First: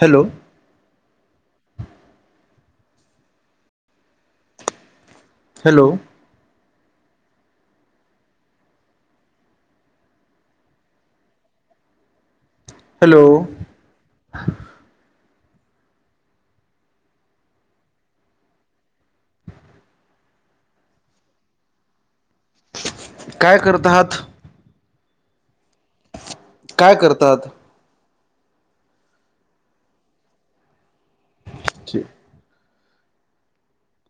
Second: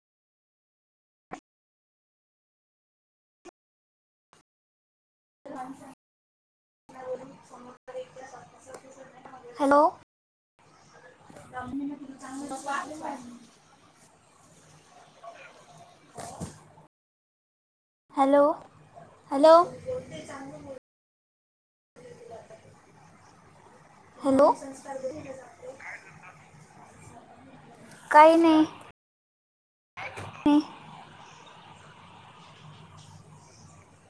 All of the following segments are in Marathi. Hello! Hello! Hello! Hello! [inaudible] Hello hello! काय करता आहात? सर्दी झाल्या दाखवून या. काय करतात? काही नाही. [unintelligible]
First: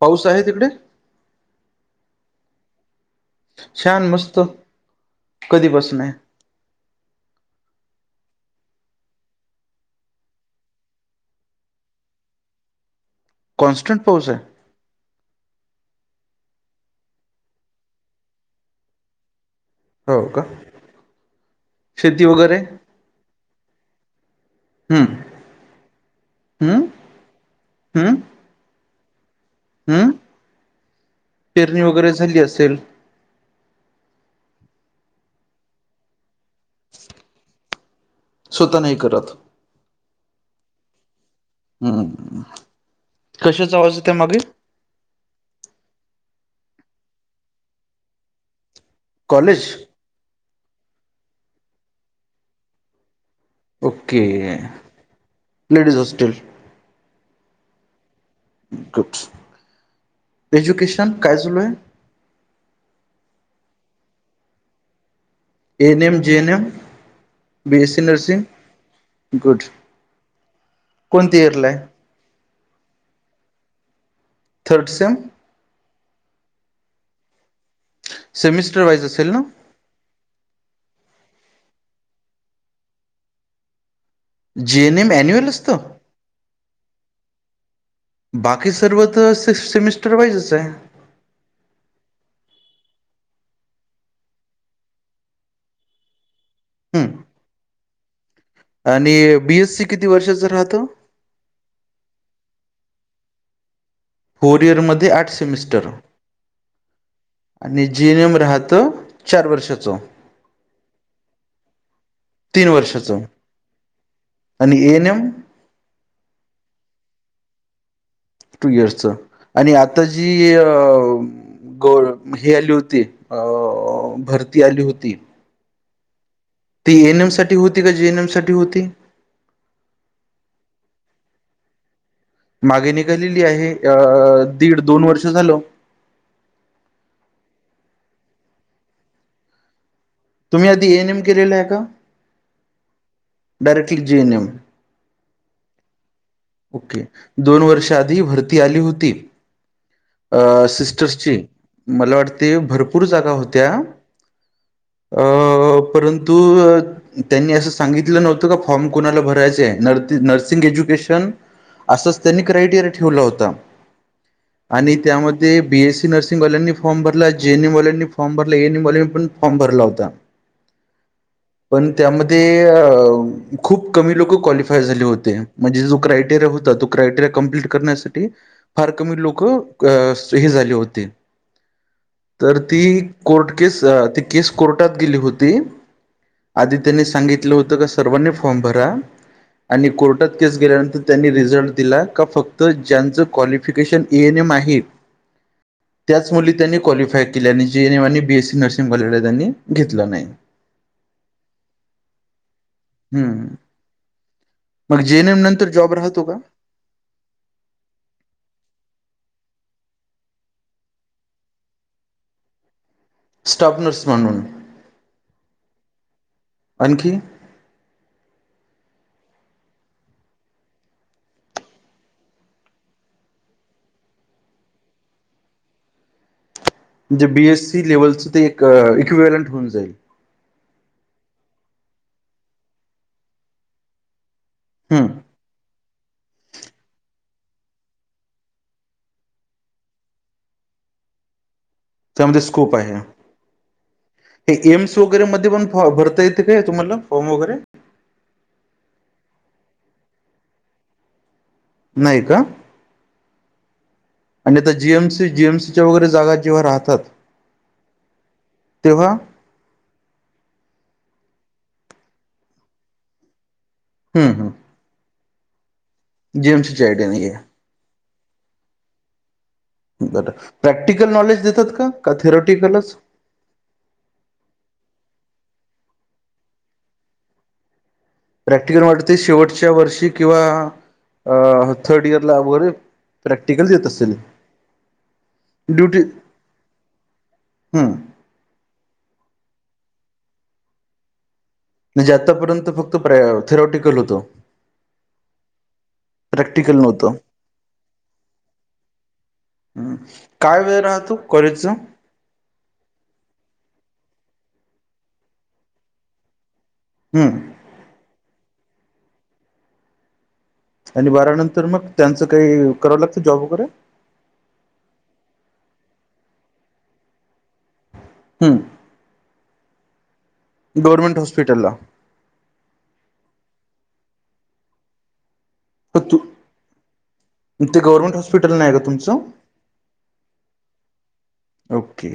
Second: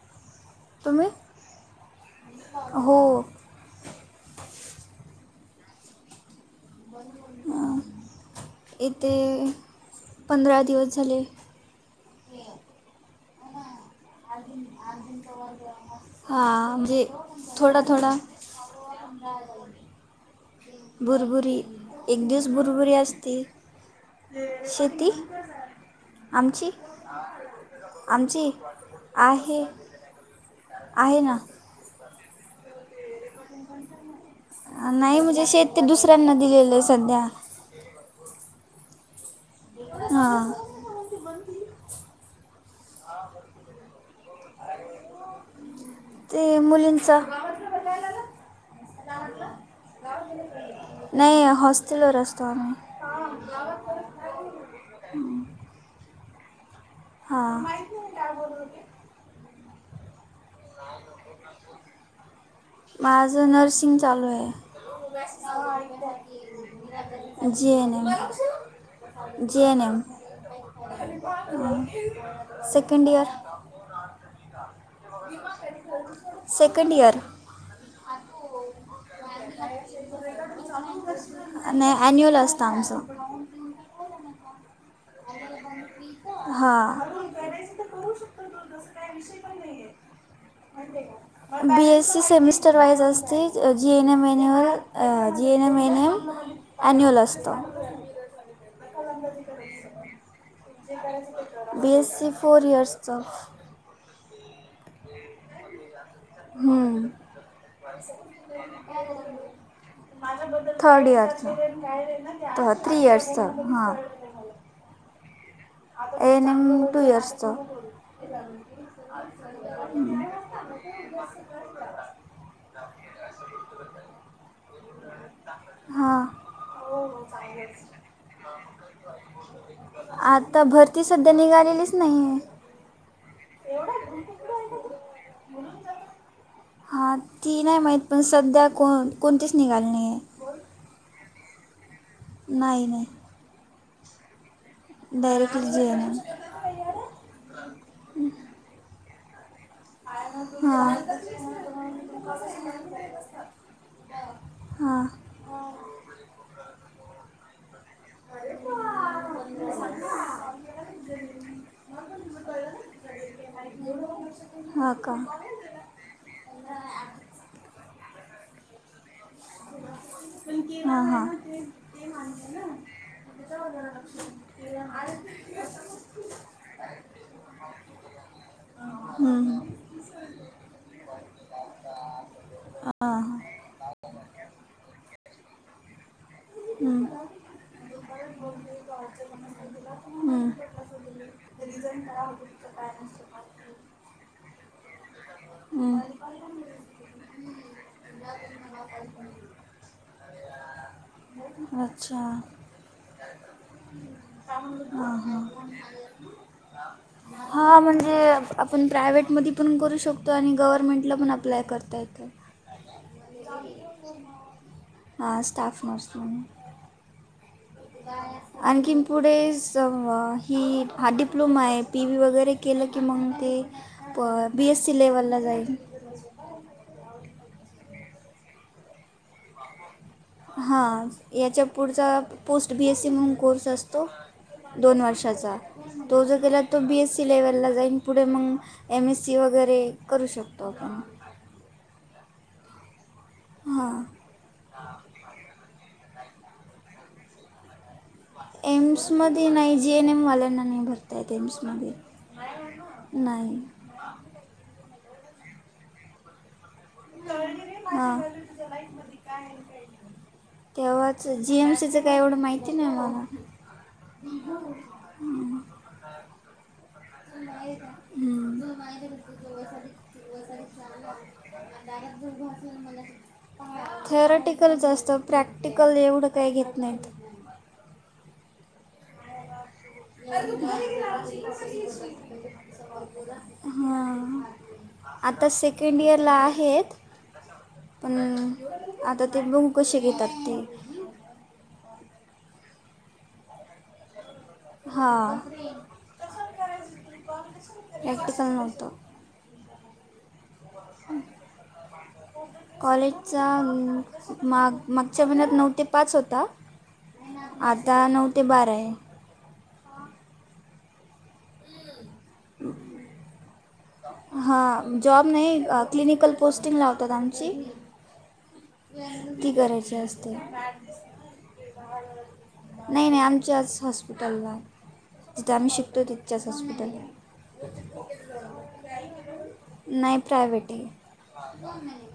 पाऊस आहे तिकड. तुम्ही हो. छान मस्त कधी पासन. येथे पंधरा दिवस झाले. कॉनस्टंट. अजून अजून [unintelligible] हा म्हणजे थोडा, थोडा. हो. का. भुरबुरी. एक शेती दिवस वगैरे भुरबुरी असती. शेती हम्म हम्म हम्म आमची-आमची. आहे. हम्म आहे ना. पेरणी वगैरे झाली असेल. नाही म्हणजे शेत ते दुसऱ्यांना दिलेलं आहे सध्या. स्वतः नाही करत. हा. कशा आवाज येतोय मागे. ते मुलिंचा. कॉलेज. नाही हॉस्टल वर असतो आम्ही. Okay ladies hostel.? हा. गुडस. एजुकेशन काय चालू हाय? माझं [inaudible] चालू आहे. N M J N M G. B S N. C M. Nursing good G. N. M कोणती इयरला आहे second year. Third sem. Second year semester wise असेल ना? नाही अ ॲन्युअल असत आमचं. जीएनएम अँन्युअल असतं? हां बाकी सर्व तर सिक्स सेमिस्टर वाइजचं हाय. बीएससी सेमिस्टर वाईज असत. ते G N M manual G N M म एन एम अ ॲन्युअल हम्म. असतं. आणि बीएस सी किती वर्षाचं राहतं? बीएसी फोर इयर्स चं. कोरियरमध्ये आठ सेमिस्टर हम. आणि जीएन एम राहत चार वर्षाचं. थर्ड इयरचं तीन तर थ्री वर्षाचं इयर्सचा हा. आणि आणि N M? N M two इयर्सचं. Two इयर्सच आणि आता जी अ गोळ हे आली होती, अ भरती आली होती हा. ती एएनएम साठी होती का जीएनएम साठी होती? आता भरती सध्या निघालेली मागे निघालेली आहे, अ दीड दोन वर्ष झालं? हां ती नाही माहीत, पण सध्या कोण कोणतीच निघाली नाही आहे. तुम्ही आधी एनएम केलेलं आहे का? नाही-नाही. Directly G. M. M. Directly G. M. M. Okay दोन वर्ष आधी भरती आली होती. अ हां सिस्टर्सची. मला वाटते भरपूर जागा होत्या हां अ परंतु त्यांनी असं. सांगितलं नव्हतं का फॉर्म कोणाला भरायचाय नर्सिंग एज्युकेशन. असंच त्यांनी क्रायटेरिया ठेवल होत. हां आणि का त्यामध्ये बी. एस. सी. नर्सिंगवाल्यांनी फॉर्म भरला. जे एन. एमवाल्यांनी फॉर्म भरला एन एम. वाल्यांनी पण फॉर्म भरला होता. हां हां पण त्यामध्ये अ खूप कमी लोक क्वालिफाय झाले होते. म्हणे जो क्रयटेरि होता. तो क्रयटेरि कम्प्लीट करण्यासाठी फार कमी हं, लोक. लोक हं. हे झाले होते. तर हां ती हां कोर्ट केस ते. केस कोर्टात गेली होती. आधी त्यांनी हं, सांगितलं होतं का सर्वांनी फॉर्म भरा. आणि कोर्टात हं, केस गेल्यानंतर त्यांनी रिझल्ट दिला का फक्त ज्यांचं क्वालिफिकेशन माहीत. हं. त्याच मुली त्यांनी क्वालिफाय केल्या आणि जी. ए. नए आणि बी. ए. ससी नर्सिंग कॉलेजला त्यांनी घेतलं नाही. हा [unintelligible] अच्छा. हम्म. मग जे एन एम नंतर जॉब राहतो का? हा म्हणजे आपण प्रायव्हेट. मधी पण करू शकतो आणि गव्हर्मेंटला पण अप्लाय करता येतं. स्टॉपनर्स म्हणून हां स्टाफ नर्स म्हणून आणखी [inaudible] आणखीन पुढे ही हा डिप्लोमा आहे पी बी वगैरे केलं की मग बी एस सी लेवलला जाईल. म्हणजे बीएससी लेवलच ते एक इक्विलंट होऊन जाईल? हां याच्या पुढचा पोस्ट बी एस सी म्हणून कोर्स असतो, दोन हम्म वर्षाचा तो जो केला तो बी ए सी लेवलला जाईन पुढे मग एम एस सी वगैरे करू शकतो आपण. त्यामध्ये स्कोप आहे, हां हे एम्स वगैरे म पण भर ता येत काय तुम्हाला फॉर्म वगैरे? एम्स मध्ये नाही जेएन एम वाल्यांना नाही भरतायेत. एम्स मध्ये नाही का नाही. जीएमसच्या वगैरे जागा जेव्हा राह हा तेव्हा तेव्हा जीएमसीच काही एवढं माहिती नाही मला. जी एम सि ची आयड्या नाहीय! हम्म. बरं प्रॅक्टिकल नॉलेज देतात का का थेरॉटिकलच? थेरॉटिकलच असतं प्रॅक्टिकल एवढं काही घेत नाहीत. प्रॅक्टिकल वाटतय शेवट पुढच्या वर्षी किंवा थर्ड इयरला वगैरे प्रॅक्टिकल देत असतील. हां आता सेकंड इयरला आहेत, हम्म पण आता ते बघू कसे घेतात ते! म्हणजे आत्तापर्यंत फक्त प्र थेराॉटिकल होत? हा प्रॅक्टिकल नव्हतं नव्हतं. हम, काय वेळ राहतो कॉलेजचा? कॉलेजचा अं, माग मागच्या महिन्यात नऊ ते पाच होता, हम्म. आता नऊ ते बारा आहे. [unintelligible] आणि बारावी नंतर मग त्यांचं काही करावं लागतं जॉब वगैरे? हां जॉब नाही क्लिनिकल पोस्टिंग लावतात आमची हम्म ती करायची असते. गव्हर्नमेंट हॉस्पिटलला नाही नाही आमच्याच हॉस्पिटलला. जिथं आमही हो शिकतो तू तितच्याच हॉस्पिटल. ते गव्हर्नमेंट हॉस्पिटल नाही का तुमचं नाही प्रायवेट ये. ओके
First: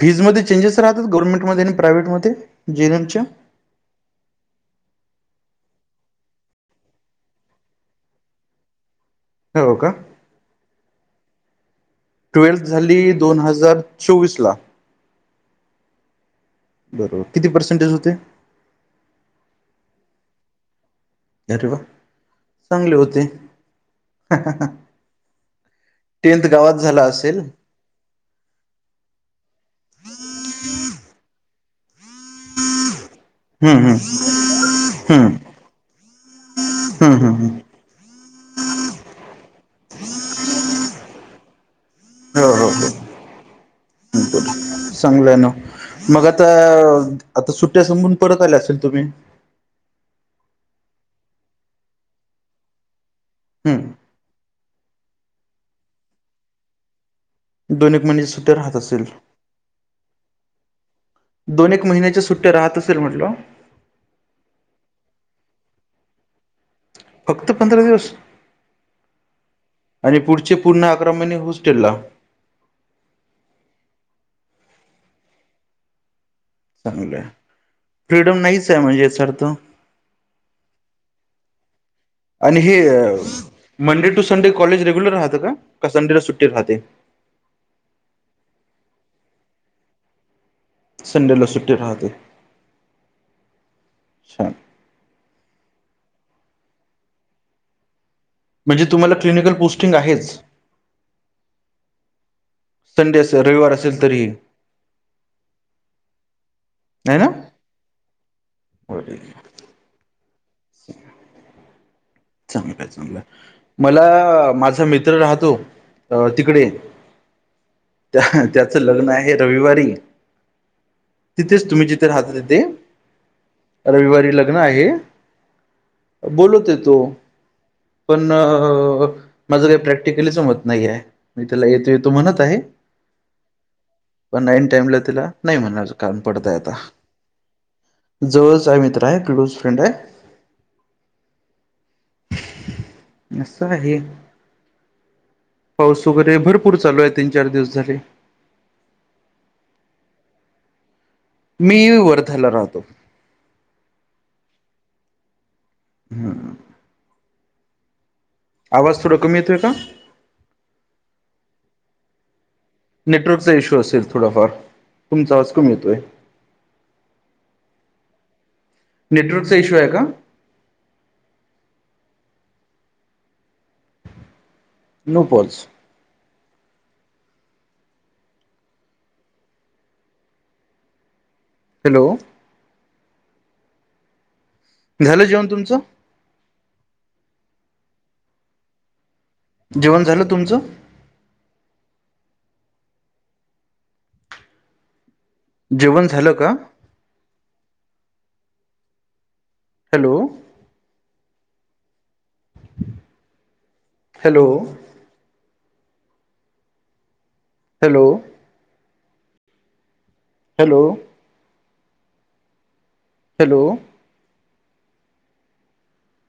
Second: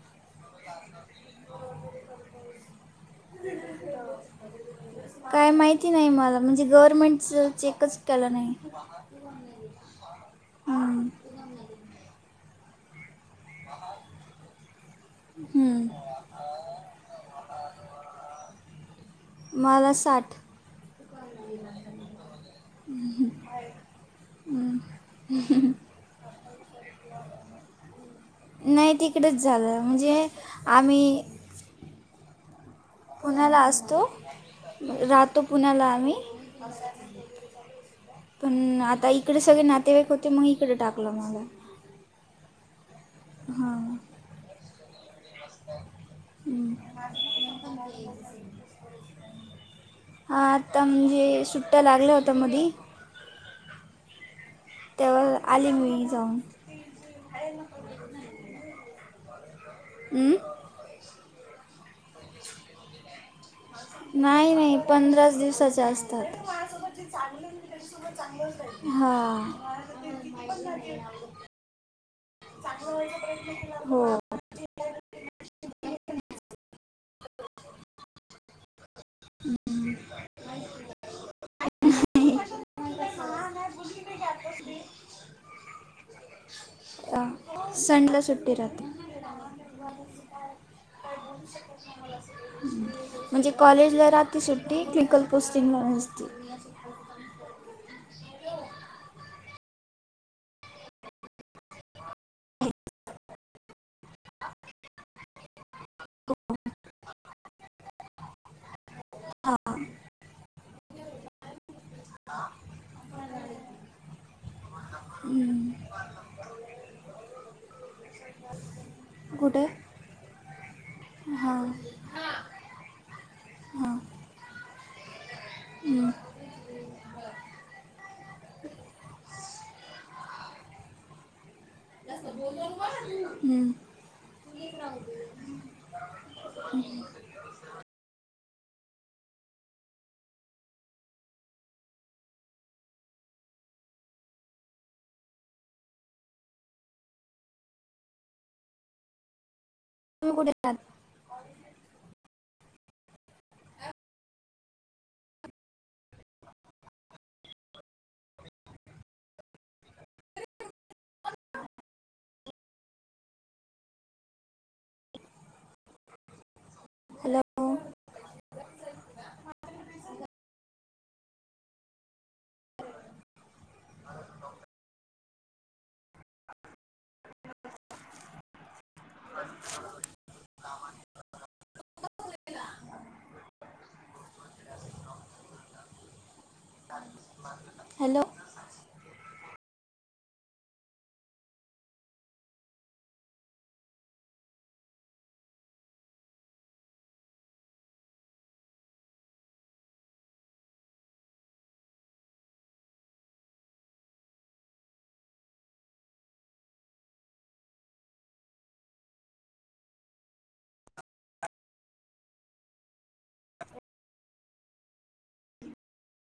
फीजमध्ये चेंजेस राहतात गर्मेंट मध्ये प्रायवट मध्ये जेएनएमच्या? काय ती नाही मला म्हणजे गव्हर्नमेंटच चेकच केला नाही. हो का? हं. ट्वेल्थ झाली दोन हजार चोवीसला, हं. बरोबर. किती पर्सेंटेज होते? मला साठ. अरे वा चांगले होते. टेंथ गावात झाला असेल? नाही तिकडेच झालं म्हणजे आम्ही पुण्याला हम्म हम्म असतो, हम्म राहतो पुण्याला आम्ही. हम्म हम् हम! पण आता इकडे सगळे नातेवाईक होते मग इकडे टाकलं मला. हो हो हो हा. चांगलंय ना मग आता हं. आता सुट्ट्या संपून परत आल्या असेल तुम्ही? हा आता म्हणजे सुट्ट लागलं होत मधी, हम्म. तेव्हा आली मी इथे दोन एक महिने सुट्ट्या राहत असेल? हम? दोन एक महिन्याच्या सुट्ट्या राहत असेल म्हटलं? नाही नाही पंधराच दिवसाचे असतात. ह [unintelligible] फक्त पंधरा दिवस हां आणि पुढचे पूर्ण अकरा महिने हॉस्टेल ला? हो. चांगलं फ्रीडम नाहीच काय म्हणजे सरत आणि हे Monday to Sunday college regular राहत का? का संडे ला सुट्टी राहते? अ, संडेला सुट्टी [inaudible] संडेला सुट राहा म्हणजे कॉलेजला राहते छान सुट्टी क्लिकल पोस्टिंगला नसते ते [inaudible] म्हणजे तुम्हाला क्लिनिकल पोस्टिंग आहेच? संडे असेल रविवार असेल तरीही [unintelligible] हो. नाहीय ना? हो ठीक हां आहे स चांगला चांगला मला माझा मित्र राहतो हं. अ तिकडे त्या त्याचं लग्न आहे कुठे रविवारी हां तिथेच तुम्ही जिथे राहता येते हां रविवारी लग्न आहे. हं, बोलवते तो पण माझ काही प्रॅक्टिकली जमत नाही आहे, मी त्याला येतो येतो म्हणत आहे. हं. पण आईन टाईमला त्याला नाही म्हणणार कारण पडतय आता. जवळच आहे मित्र आहे क्लोज फ्रेंड आहे. अससं आहे आहे. पाऊस वगैरे भरपूर चालू आहे तीन चार दिवस झाले. तुम्ही कुठे राहतात? मी वर्ध्याला राहतो. हम. आवाज थोडा कमी येतोय का? नेटवर्कचा इश्यू असेल थोडाफार तुमचा आवाज कमी येतोय. हॅलो? नेटवर्कचा इश्यू आहे का? नूपोलस ह [unintelligible] हॅलो? झाल जेवण तुमचं? हॅलो? जेवण झालं तुमचं? जेवण झालं का? Hello? Hello? Hello. Hello. Hello.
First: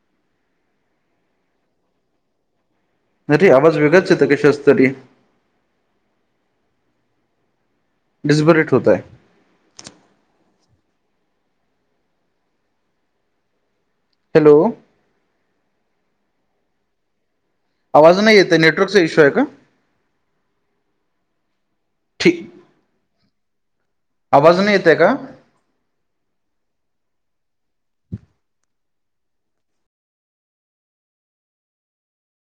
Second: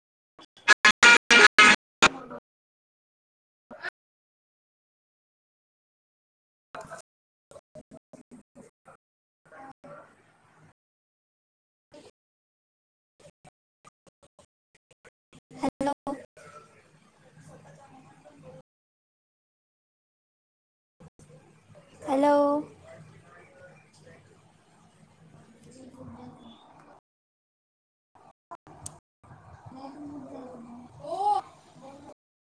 [unintelligible] अरे आवाज वेगळाच येत कशाचा तरी [unintelligible] डिझबरेट होताय. हॅलो. हॅलो. आवाज नाही येत नेटवर्कचा इश्यू आहे का? हॅलो. ठीक आवाज नाही येते का? एक [unintelligible]